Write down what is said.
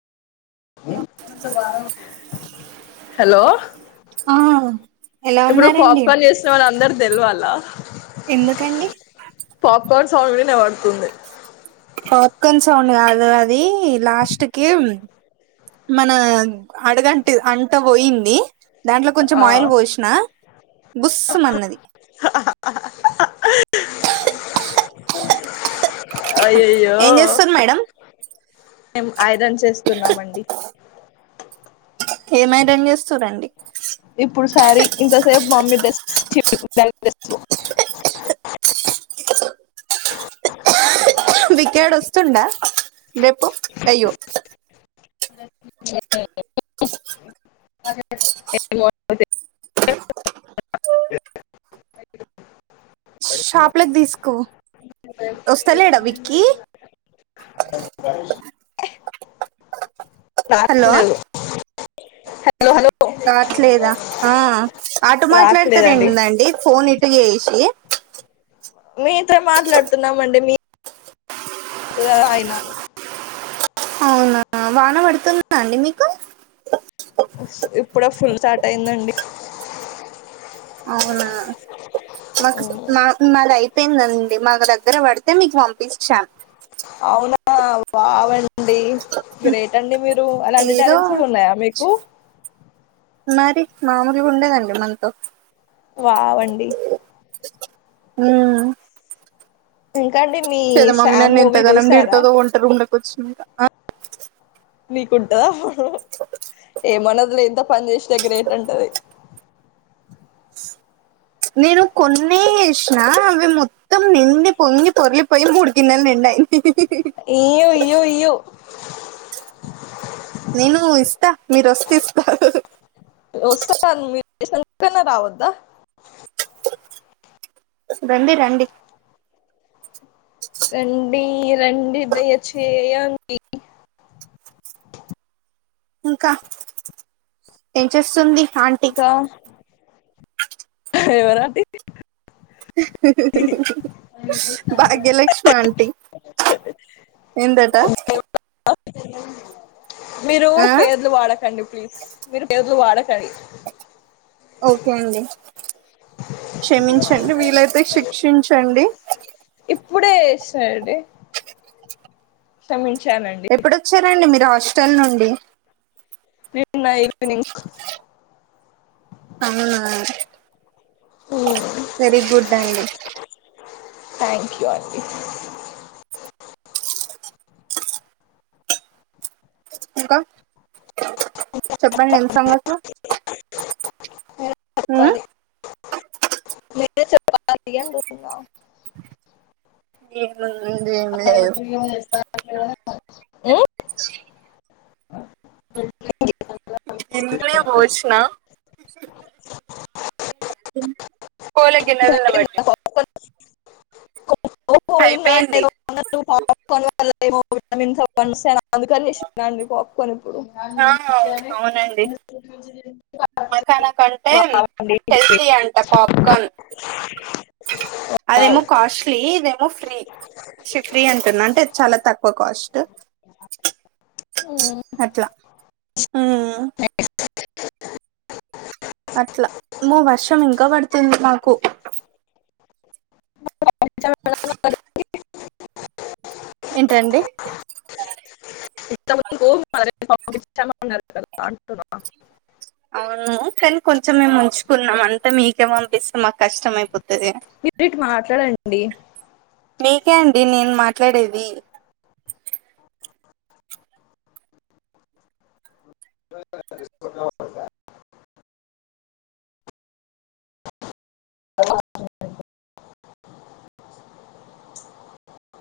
అంత బాలేవ్ హలో ఆ ఎలా ఇప్పుడు ఉన్నారండి పాప్కార్న్ చేస్ సె వాళ్ళందరూ దెల్వాల ఎందుకండి పాప్కార్న్ సౌండ్ వినపడుతుంది పాప్కార్న్ సౌండ్ కాదు అది లాస్ట్కి మన అడగంటు అంట పోయింది దాంట్లో కొంచెం ఆ ఆయిల్ పోసిన బుస్సమన్నది అయ్యయ్యో ఏం చేస్తారు మేడం మేం ఇరన్ చేస్తున్నామండి ఏమైరన్ చేస్తురండి ఇప్పుడు సారి ఇంతసేపు మమ్మీ డ్రెస్ చీ [unintelligible] వికేడ్ వస్తుండా రేపు అయ్యో [unintelligible] చె షాప్ లోకి తీసుకుపో వస్తాలేడా విక్కీ కా హలో రాట్లేదు హలో హలో రాట్లేదా ఆ అటు రాట్లేదండి మాట్లాడతరేందండి ఫోన్ ఇ టు చేసి మీతో మాట్లాడుతున్నామండి మీ తో అయినా అవునా వాన పడుతుంద అండి మీకు ఇప్పుడే ఫుల్ స్టార్ట్ అయిందండి అవునా మాకు మా మాది అయిపోయిందండి మాకు దగ్గర పడుతు తే మీకు పంపిచ్చాం అవునా ఆ వావండి గ్రేట్ అండి మీరు అలాంటి ఏదో టాలెంట్స్ కూడా ఉన్నాయా మీకు మరి మామూలుగా ఉండదండి మనతో వావండి మ్మ్ ఇంకాండి మీ లేదా మమ్మీ శామ్ నన్ను ఎంత మూవీ గనం చూసారా తిడతదో వంట రూమ్ కొచ్చినంక నీకుంటందా ఏమన్నది లే ఎంత పని చేసినా గ్రేట్ అంటది నేను కొన్ని ఏసిన అవి మొత్తం నిండి పొంగి పొరలిపోయి మూడు గిన్నెలు నిండయి ఇయ్యో ఇయ్యో ఇయ్యో నేను ఇస్తా మీరు వచ్చి తీసుకో వస్తా మీరు చేసినందుకన్న రావద్దా రండి రండి రండి రండి దయ చేయండి ఇంకా ఏం చేస్తుంది ఆంటీ ఇంకా ఎవరండి భాగ్యలక్ష్మాంటి ఏందట మీరు ఆ పేర్లు వాడకండి ప్లీజ్ మీరు పేర్లు వాడకండి ఓకే అండి క్షమించండి వీలైతే శిక్షించండి ఇప్పుడే ఏసాడే క్రమించానండి ఎప్పుడొచ్చారండి మీరు హాస్టల్ నుండి నిన్న ఈవినింగ్ అ ఉ వెరీ గుడ్ అండి థ్యాంక్ యూ అండి ఇంకా చెప్పండి ఎం సంగతలు [unintelligible] ఉమ్ చెప్పాలి మీరే చెప్పాలి అంటున్న ఏముంది ఏం లేదు ఉ నిన్ననే ఏమో వచ్చిన కోళ్లకు కింద కూడ అయిపోయిందా పెట్టినం పాప్కార్న్ నిన్న అయిపోయింది [unintelligible] ఇప్పుడు ఆ [unintelligible] మకాన కంటే బాగుంది. హెల్ది అంట పోప్క్రాన్ అదేమో కాస్ట్లీ ఇదేమో ఫ్రీ ఫ్రీ అంటున్నా అంటే చాల తక్కువ కాస్ట్ ఉమ్. అట్ల ఆ అట్ల అమ్మో వర్షం ఇంక పడుతుంది నాకు ఏంటండి [unintelligible] అవును కానీ కొంచెం మేము ఉంచుకున్నాం అంత మీకే పంపిస్తే మాకు కష్టం అయిపోతది మీరు [unintelligible] మాట్లాడండి మీకే అండి నేను మాట్లాడేది